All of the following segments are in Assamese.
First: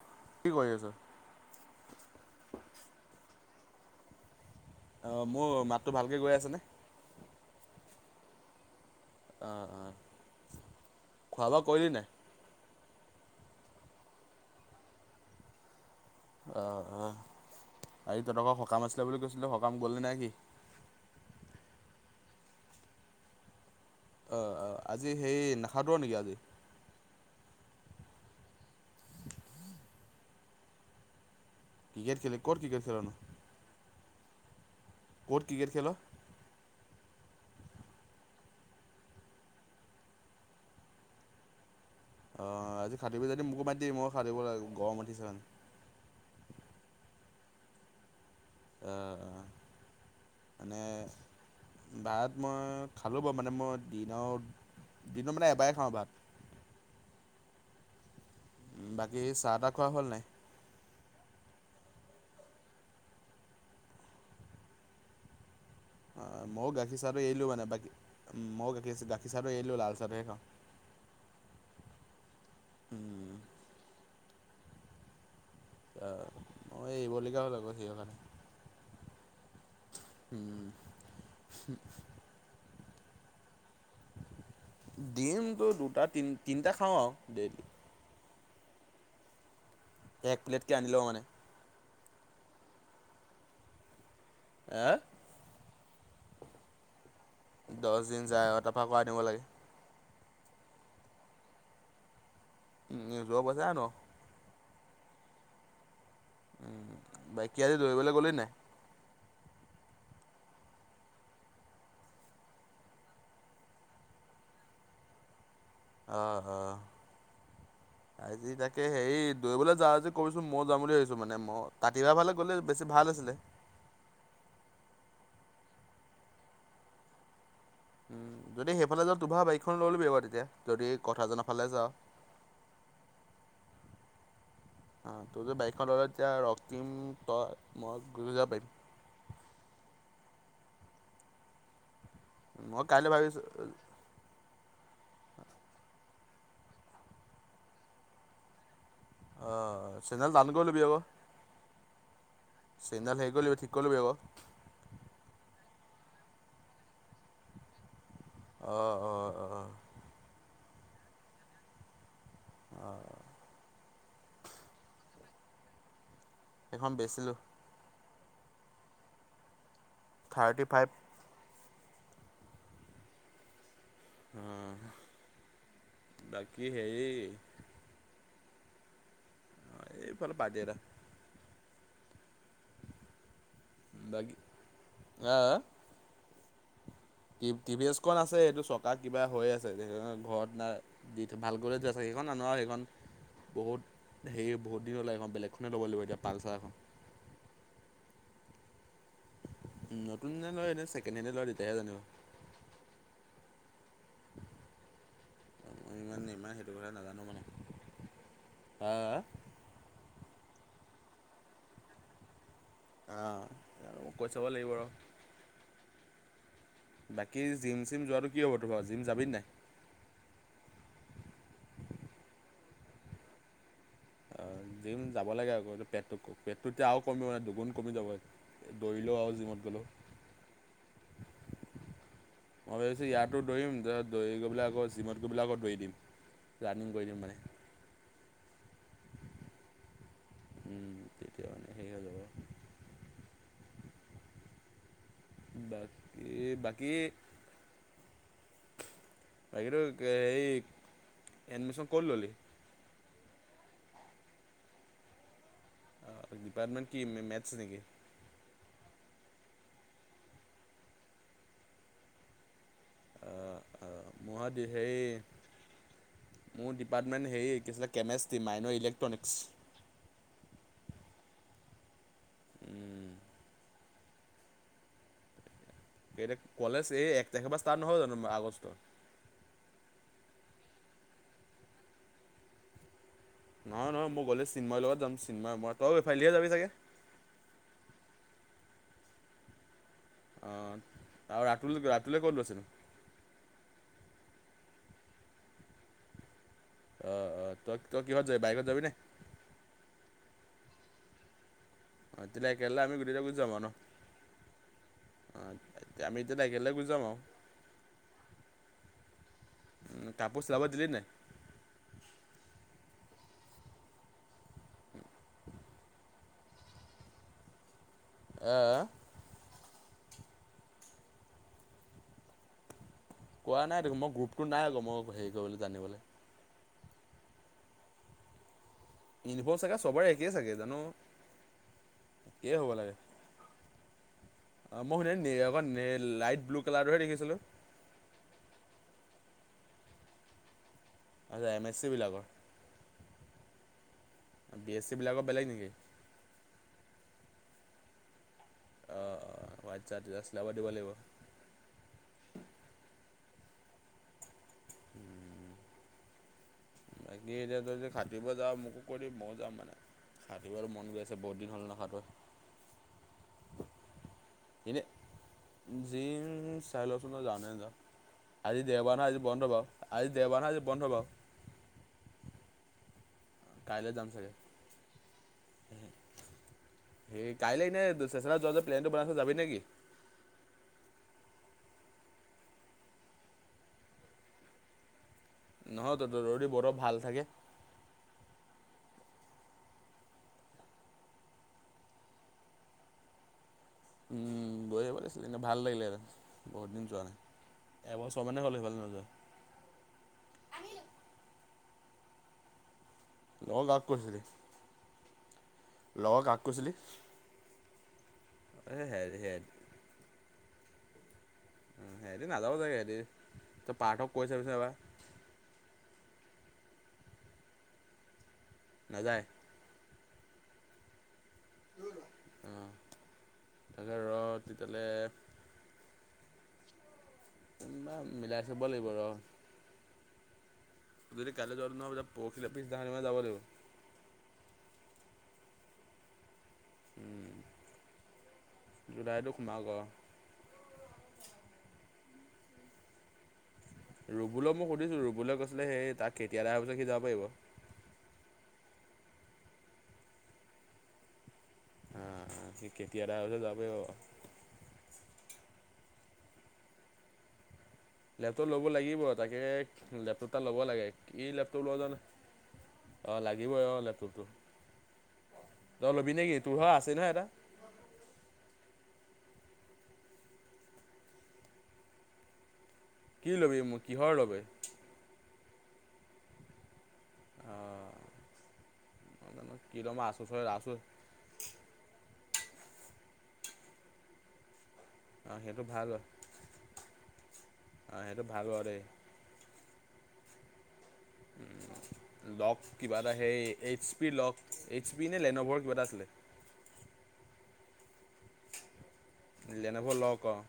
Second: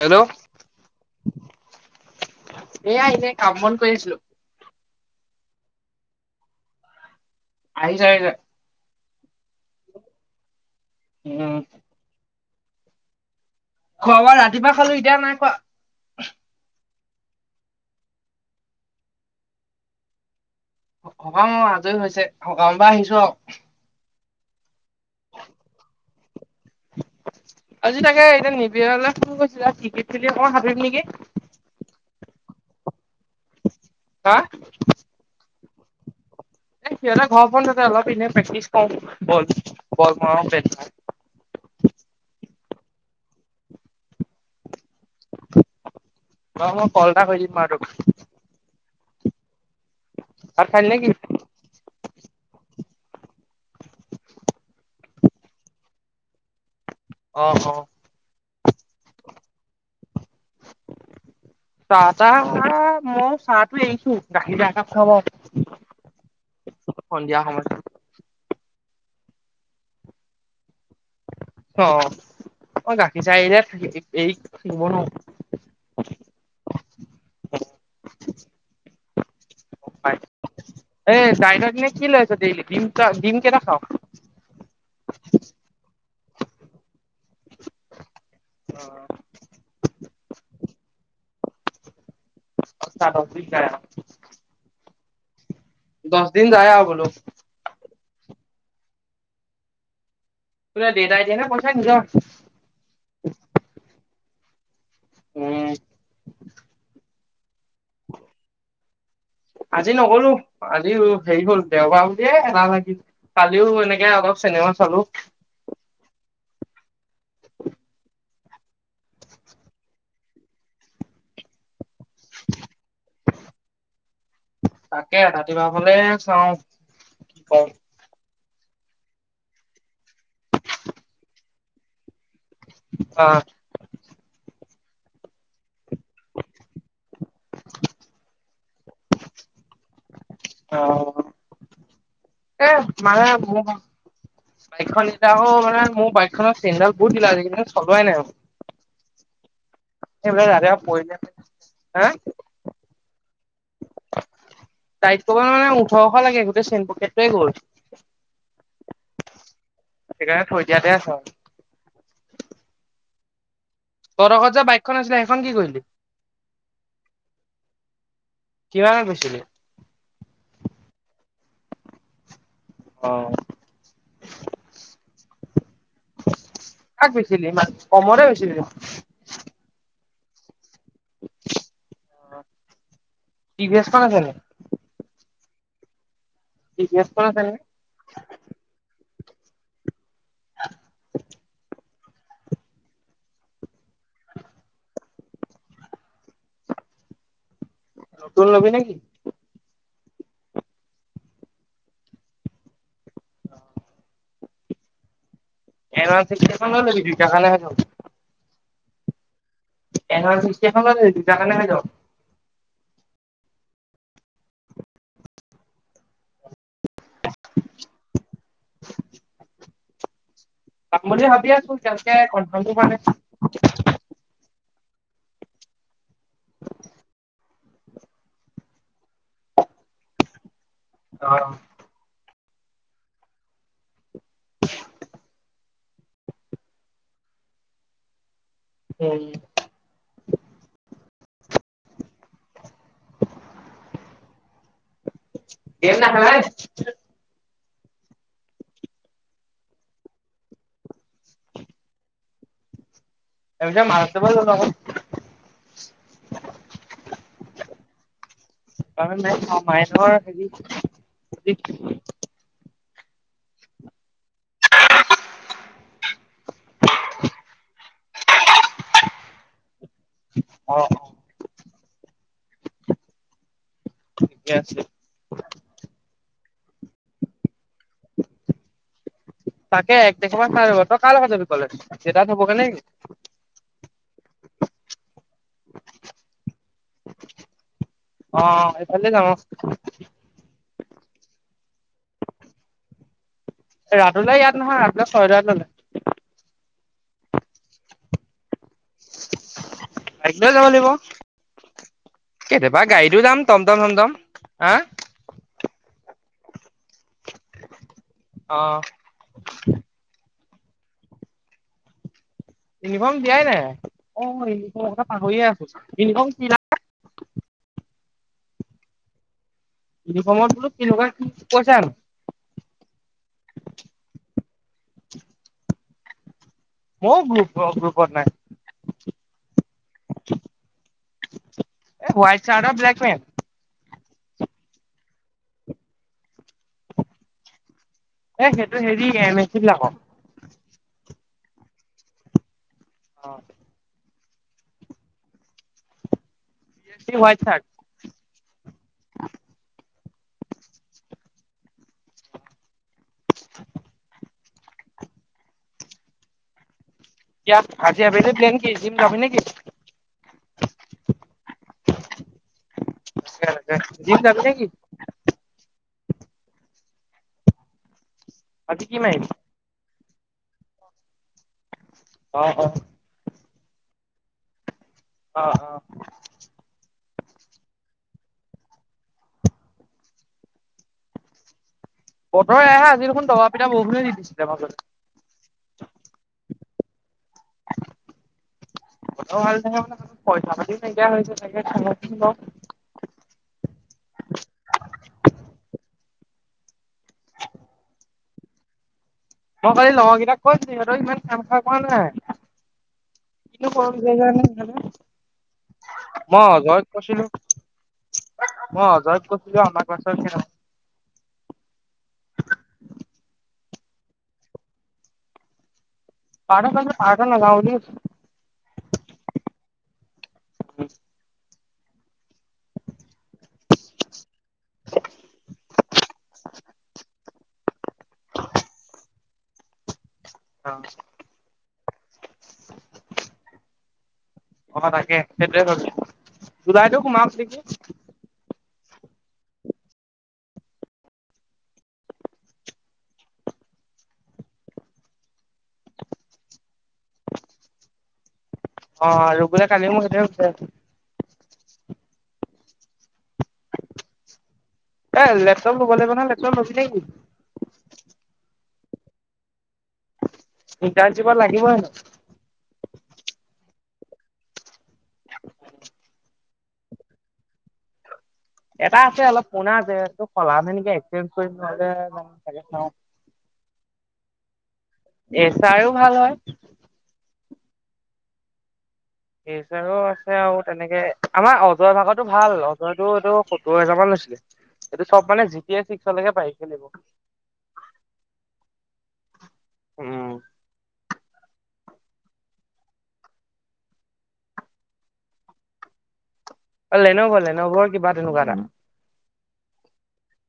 হেল্ল, কি কৰি আছ? ' এ আইনে কাম-বনঢ কৰি আছিলো। অ, মোৰ মাতটো ভালকে গৈ আছেনে? আহিছে আহিছে। অ - অ খোৱা উম বোৱা কৰিলি নাই? খোৱা বোৱা ৰাতিপুৱা খালো এতিয়া নাই খোৱা। অ - অ আহ, তহতকৰ সকাম আছিলে বুলি কৈছিলে সকাম গ'ল নে নাই কি? সকাম অঁ আজৰি হৈছে সকামপা আহিছো আৰু। অ - অ আজি সেই নাখাটোৰ নেকি আজি? আজি তাকে এতিয়া নিবিৰলে ফোন কৰিছিলো ক্ৰিকেট খেলি অকমান সাঁতোৰিম নেকি। ক্ৰিকেট খেলে ক'ত ক্ৰিকেট খেল'নো? হা? ক'ত ক্ৰিকেট খেল? ঘ তাতে অলপ এনে প্ৰেক্টিচ কৰ বল - বল মৰা ব অ, আজি খাটিবি যদি মোকো মাতি দিবি মই খাটিব লাগিব। গৰম উঠিছে মানে। অ, মই কলটা কৰি দিম বা তোক। অঁ অঁ ভাত মানে খালি নেকি ভাত মই খালো বাৰু মানে মই দিনৰ দিনৰ মানে এবাৰেই খাওঁ ভাত। আহ উ বাকী চাহ তাহ খোৱা হল নাই? চাহ তাহ মই চাহটো এৰিছো গাখীৰ চাহ একাপ খাও আৰু। অঁ মইওঁ গাখীৰ চাহটো সন্ধিয়া এৰিলো মানে সময়ত বা মই গাখীৰ গাখীৰ চাহটো এলো লাল চাহটো সে খাওঁ। অ - অ গাখীৰ খাওঁ। চাই যে থ এই থাকিব ন। এতিয়া মই এইবলগা হল নোৱাৰো আকৌ সিহৰ কাৰণে। উম এই ডাইগাৰ কি লইচ দেইলী ডিমকা ডিম কেইটা খাও? ডিমটো দুটা তি তিনিটা খাও আৰু ডেইলি। এক প্লেটকে আনি লওঁ মানে। অ [inaudible] হা দশ দিন যায় বোলো। দহ দিন যায় তাফা আকৌ আনিব লাগে। বোলে দেতাই দিয়ে নে পচা নিজৰ? নিজৰ পইচা আনো। উম, উম, বাইকি আজি দৌৰিবলৈ গ'লেই নাই? আজি নগলো আজিও হেৰি হল দেওবাৰ বুলিয়ে এই এলাহ লাগিল কালিও এনেকে অলপ চেনে ক চালো অহ - অহ। আজি তাকে হেৰি দৌৰিবলৈ যাও আজি কবিছো মই যাম বুলি ভাবিছো মানে মই কাতিৱাৰ ফালে গ'লে বেছি ভাল আছিলে। [inaudible] তাকে ৰাতিপুৱা ফালে চাও কি কওঁ যদি সেইফালে যাও তোমাৰ বাইকখন লৈ ল'বি বাৰু তেতিয়া যদি কথা জনা ফালে যাও। অ', আহ, তোৰ যে বাইকখন ললে এতিয়া ৰক্তিম তই মই গুচ যাব পাৰিম। [inaudible] অ, এ পাৰিম মই কাইলৈ মানে ভাবিছোঁ বাইকখন এতিয়াকৌ মানে মোৰ বাইকনৰ চেণ্ডদাল বহুত দিলা কিন্তু চলোৱাই নাই। অহ ', ত প ন [unintelligible] চেইনডাল হেৰি কৰিবল ঠিক কৰিবলবি আকৌ। ছশ লাগে গোটেই চেনপকটোৱে গ'ল। অঁ অঁ অঁ এ থৈ দিয়াতে আছে আও। অ', তহতঁক যে বাইকখন আছিলে সেইখন কি কৰিলি এখন বেচিলো। কিমানত বেছিলি? থাৰ্টি ফাইভ অঁ। বাকী হেৰি কাক বেছিলি? ইমান কমৰে ব উম। এইফালে পাৰ্টি এটা। টি ভি এছ খন আছে নেকি? অঁ? খন আছে নে টিভি এছখনন আছে এইটো চকা কিবা হৈ আছে সেই ঘৰত ন দি থ ভাল কৰি য আছে সেইখন আনো আৰু সেইখন বহুত হেৰি বহুত দিন 'লে এখন বেলেগখনেই ল'ব লাগিব এতিয়া পালচাৰ এখন। নতুন লবি নে কি! নতুন লয় নে ছেকেণ্ড সেণ্ড লয় তেতিয়াহে জানিব। অঁৱ মই এডান ইমান ইমান সেইটো ল ল লখা। আ? এণ ওৱান চিক্টি এখন লৈ লবি দুটা কাৰণে হৈ যাব। আহ মোক কৈ চাব লাগিব আৰু। বাকী জিম চিম যোৱাতটো কি হ'ব তোৰ জিম যাবি নাই। পাম বুলি ভাবি আছো তেনেকে কনফাৰ্মটো হোৱা নাই। জিম যাব লাগে আকৌ পেটটো পেটটো এতিয়া আৰু কমিব নে দুগুণ কমি যাব দৌলেও আৰু জিমত হলো [unintelligible] অঁ। মই ভাবিছো ইয়াতো দৌৰিম তাৰত দৌৰি গৈ পেলাই আকৌ চিমট গৈ পেলাই আকৌ দৌৰি দিম। ৰানিং কৰি দিম মানে। উম। তেতিয়া মানে হেৰি হৈ যাব [unintelligible] বাকী নেখেলা নি? বাকী বাকীটো এই এডমিশন কত ললি? এ যে মাৰাষ্ট্ৰ ব ন অঁ ডিপাৰ্টমেণ্ট কি মেথছ নেকি? মা মাই নৰ হেৰি [unintelligible] আঁহ আঁহ ম সেই মোৰ ডিপাৰ্টমেণ্ট হেৰি কি হৈছিলে কেমেষ্টি মাইন'ৰ ইলেক্ট্ৰনিক্। আঁহ [unintelligible] ঠিকে আছে [unintelligible] কলেজ এই এক তাৰিখৰ পৰা ষ্টাৰ্ট নহয় জানো আগষ্ট? তাকে এক তাৰিখৰ পৰাই ষ্টাৰ্ট হব। তই কাৰ লগত যাবি কলেজ? দেউতাই থবগে নেকি? নহয় নহয় মই গ'লে চিমাৰ লগত যাম চিমাৰ মই তই এফালেহে যাবি চাগে সেইফালে যাওঁ আও। অঁ আৰু ৰাতুল ৰাতুল ক'ত আছিল ন। ৰাতুল দাই ইয়াত নহয় ৰাতুলে ছয়দাত ললে আহ আহ তই তই কিহত যাবি বাইকত যাবি নাই? তই যাব লাগিব। অঁ তেতিয়া একেলে কেতিয়াবা আমি গুটেই গাড়ীতো গুচ যাম আৰু ন টমটম চমটম হা অ আমি তেতিয়াহলে একেল যাম আও অ কাপ। কাপোৰ চিলাব দিলি নাই। ইউনিফৰ্ম দিয়াই নাই অ ইউনিফৰ্ম এ পাহৰিয়ে আছো ইউনিফৰ্ম কিনা এহ। ইউনিৰ্মৰ ম কিনকা কি পচা আছে। কোৱা নাই দে মই গ্ৰুপটো নাই আকৌ মই হেৰি কৰিবলৈ জানিবলৈ। মোৰ গ্ৰুপ গ গ্ৰুপত নাই। ইনভলভ চাগে চবৰে একেই চাগে জানো এই হোৱাইট একেই চাৰ্ট হ'ব আৰু লাগে। ব্লেক পেণ্ট অ মই শুন অ লাইট ব্লু কালাৰটোহে দেখিছিলো। এ সেইটো হেৰি মিস্তিবিলাকক। আচ্ছা এম এছ চি বিলাকৰ। অ বি এছ চি বিলাকৰ বেলেগ নেকি। উৱাই থাকে। অ ৱাইট চাৰ্ট চিলাব দিব লাগিব। বাকী এতিয়া ত যদি আজি ভাত খাব আবেলি যাও প্লেন কি মোকো জিম কৈ দিবি যাবি ময়ো নেকি যাম মানে। খাটিব আৰু মন গৈ আছে বহুত দিন হ'ল নহয় এইটো। জিম যাবি নেকি এনেই জিন্স। চাই লওচোন ন যাও নে নাযাও আজি দেওবাৰ কি ন আজি মাৰিবি বন্ধ বাও। আজি দেওবাৰ হয় আজি বন্ধ বাও। অ অ। কাইলৈ যাম চাগে। অ অ। সেই কাইলৈ এনে চেচৰা যোৱা যে প্লেনটো বনাইছো যাবি নেকি। বতৰ এয়াহে আজি দেখোন দবা পিঠা বৰুষুণে দি দিছিলে তমাকত। নহয় ত যদি বতৰ ভাল থাকে। কও ভাল থাকে মান পইচা পাতি নাইকিয়া হৈছে। উম বজি পিছিলনে ভাল লাগিলে হেতেন। বহুত দিন যোৱা নাই এবছৰ মানে হ'ল সেফালে নোযোৱা। মই খালি লগৰ কেইটাক কৈছো আৰু ইমান কাম খাৰ কৰা নাই। লগৰ কি কাক ক যে কৈছিলি? ভালে। লগৰ কাক মই কৈছিলি? অজয়ক কৈছিলো। এ মই সেহেঁতি অজয়ত কৈছিলো আমাৰ পাছ কি না। হেতি নাযাব চাগে হেতি তই পাৰ্থক কৈ চাবি চোন এবাৰ পাৰ্থক কৈছিলো পাৰ্থই নাযাও বুলি কৈছে। নেযায়। উ। অঁ তাকে ৰ তেতিয়াহলে। [unintelligible] মিলাই চাব লাগিব ৰ। যদি কাইলৈ যোৱাতো নহয় পৰখিলে পিছবেলা যাব লাগিব। অ তাকে সেইটোৱে কৈছো দুদাইতটো সোমাও নেকি। জুলাইটো সোমাব অহ। ৰুবুলক মই সুধিছো ৰুবুলে কৈছিলে সেই তাক খেতি এদায় হলে সি যাব পাৰিব। অ ৰুবুলে কালি মোক সেইটোৱে সুধিছে। অ সি খেতি এদাই হলে যাবই অ এ লেপটপ লব লাগিব ন লেপটপ লবি নেকি। লেপটপ লব লাগিব তাকে। অ ল'ব লাগে কি ইণ্টাৰ্ণশ্বিপত লেপটপ লাগিব লই হেনো। জানো অ লাগিবই অ লেপ। তই ল'বি নেকি তোৰ ভাগৰ আছে নহয় এটা। এটা আছে অলপ পুৰনা আছে এইটো সলামে নহলে এক্সেঞ্জ কৰি নহলে চাগেচ নাও কি ল'বি মোক- কিহৰ বাবে? এ চাইও ভাল হয় অঁ জানো কি ল'ম এছাৰৰ আছে আচুচৰ আৰু আচুচ তেনেকে আমাৰ অজয় ভাগত তো ভাল। অজয়টো এই সত্তৰ হাজাৰ মান লৈছিলে। এইটো চব অঁ মানে সেইটো জি টি ভাল হয় চিক্সলৈকে পাৰি খেলিব আগতে উম লক কিবা এটা, সেই এইচ পিৰ লক- এইচ পি নে লেনভৰ কিবা এটা আছিলে। অ' লেনভ- লেনভৰ কিবা তেনেকুৱা এটা। লেন'ভ' ল'ক অ'।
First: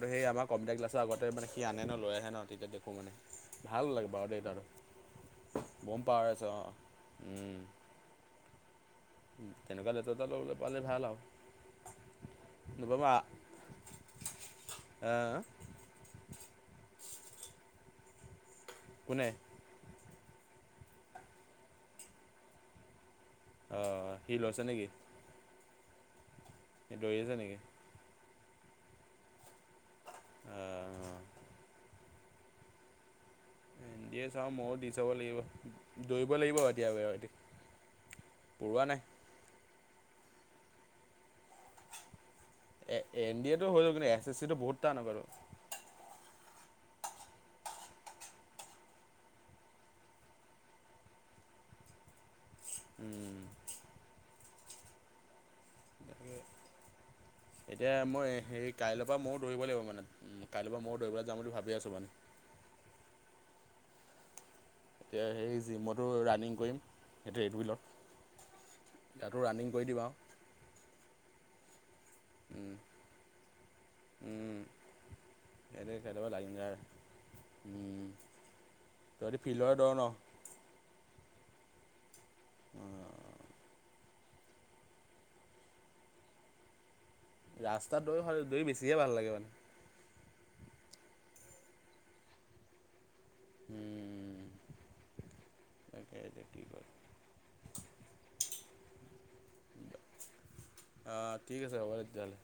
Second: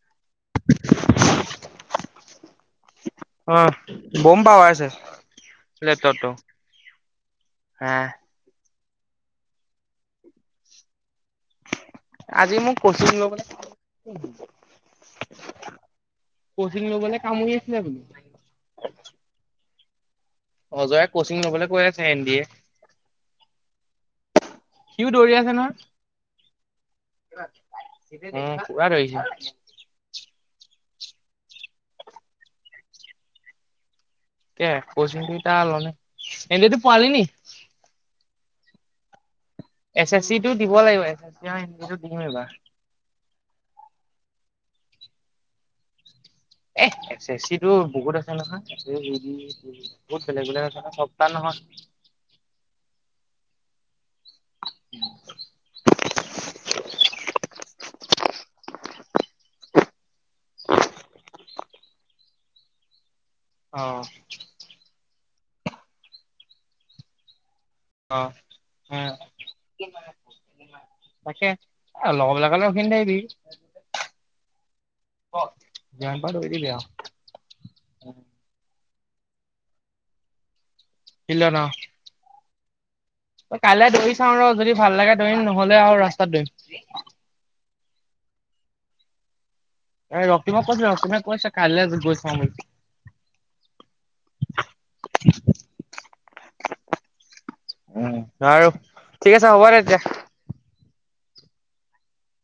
আৰু সেই আমাৰ কম্পিউটাৰ ক্লাছৰ আগতে মানে সি আনে ন লৈ আহে ন তেতিয়া দেখোঁ মানে অ' ভাল লাগে বাও বম পাৱাৰ আছে দেউতাহতক বম লেপটপটো পাৱাৰ আছে অ'। উম। হা তেনেকুৱা লেপটপ এটা লবলে পালে, ভাল আৰু। আজি মোক কোচিং নতুবা লৈবলে আহ কচিং লবলে কামোৰি আছিলে বুলো কোনে? অজয়ে কচিং লবলৈ কৈ আছে এন ডি এ। অহ সি লৈছে নেকি? সিও দৌৰি আছে নহয় সি দোৰি আছে নেকি? উম পোৰা দৌৰিছে অহ উম দিয়ে চাওঁ। তাকে ময়ো দি চাব কচিংটো লাগিব। এতিয়া ল'লে দৌৰিব এন লাগিব ডি এ টো এতিয়া পোৱালি নি? গৈ [unintelligible] পৰুৱা নাই এছ এছ চি টো দিব লাগিব এছ এছ চি আৰু এন ডি তো দিম এইবাৰ এ এন ডি হৈযাব কিন্তু এছ এছ তো বহুত টান সবাইটো এহ, এছ চি এ ছিটো বহুত আছে নহয়। [inaudible] বহুত বেলেগ - বেলেগ আছে নহয়। সপ্তাহ নহ [unintelligible] উম। উ [unintelligible] এতিয়া মই হেৰি কাইলৈৰ পৰা ময়ো দৌৰিব লাগিব মানে। কাইলৈৰ পৰা ময়ো দৌৰিবলৈ যাম বুলি ভাবি আছোঁ মানে। [unintelligible] অ'। এতিয়া সেই জিমতো ৰানিং কৰিম, সেই অ উম। ট্ৰেডমিলত। তাতো ৰানিং কৰি দিম আৰু। তাকে লগৰ বিলাকলে উম, ৰখি নাথাকিবি উম, ক সেইটো যিমান কেতিয়াবা পাৰ দৌৰি লাগিম দিবি যাৰ উম, আও তহঁতি ফিল্ডৰ দৌৰ ন'? ফিল্ডত অ'। উম কাইলে দৌৰি চাওঁ ৰ'। যদি ভাল লাগে দৌৰিম, নহ'লে আৰু ৰাস্তাত দৌৰিম। ৰাস্তাত দৌৰি- দৌৰি বেছিহে ভাল লাগে মানে। অ ৰক্তিম কৈছিল ৰক্তিম কৈছে কাললৈ গৈ চাওঁ বুলি উম তাকে এতিয়া কি কয় উম, বাৰু। ঠিক আছে। হ'ব দে এতিয়া। অ' ঠিক আছে। হ'ব দে, তেতিয়াহলে।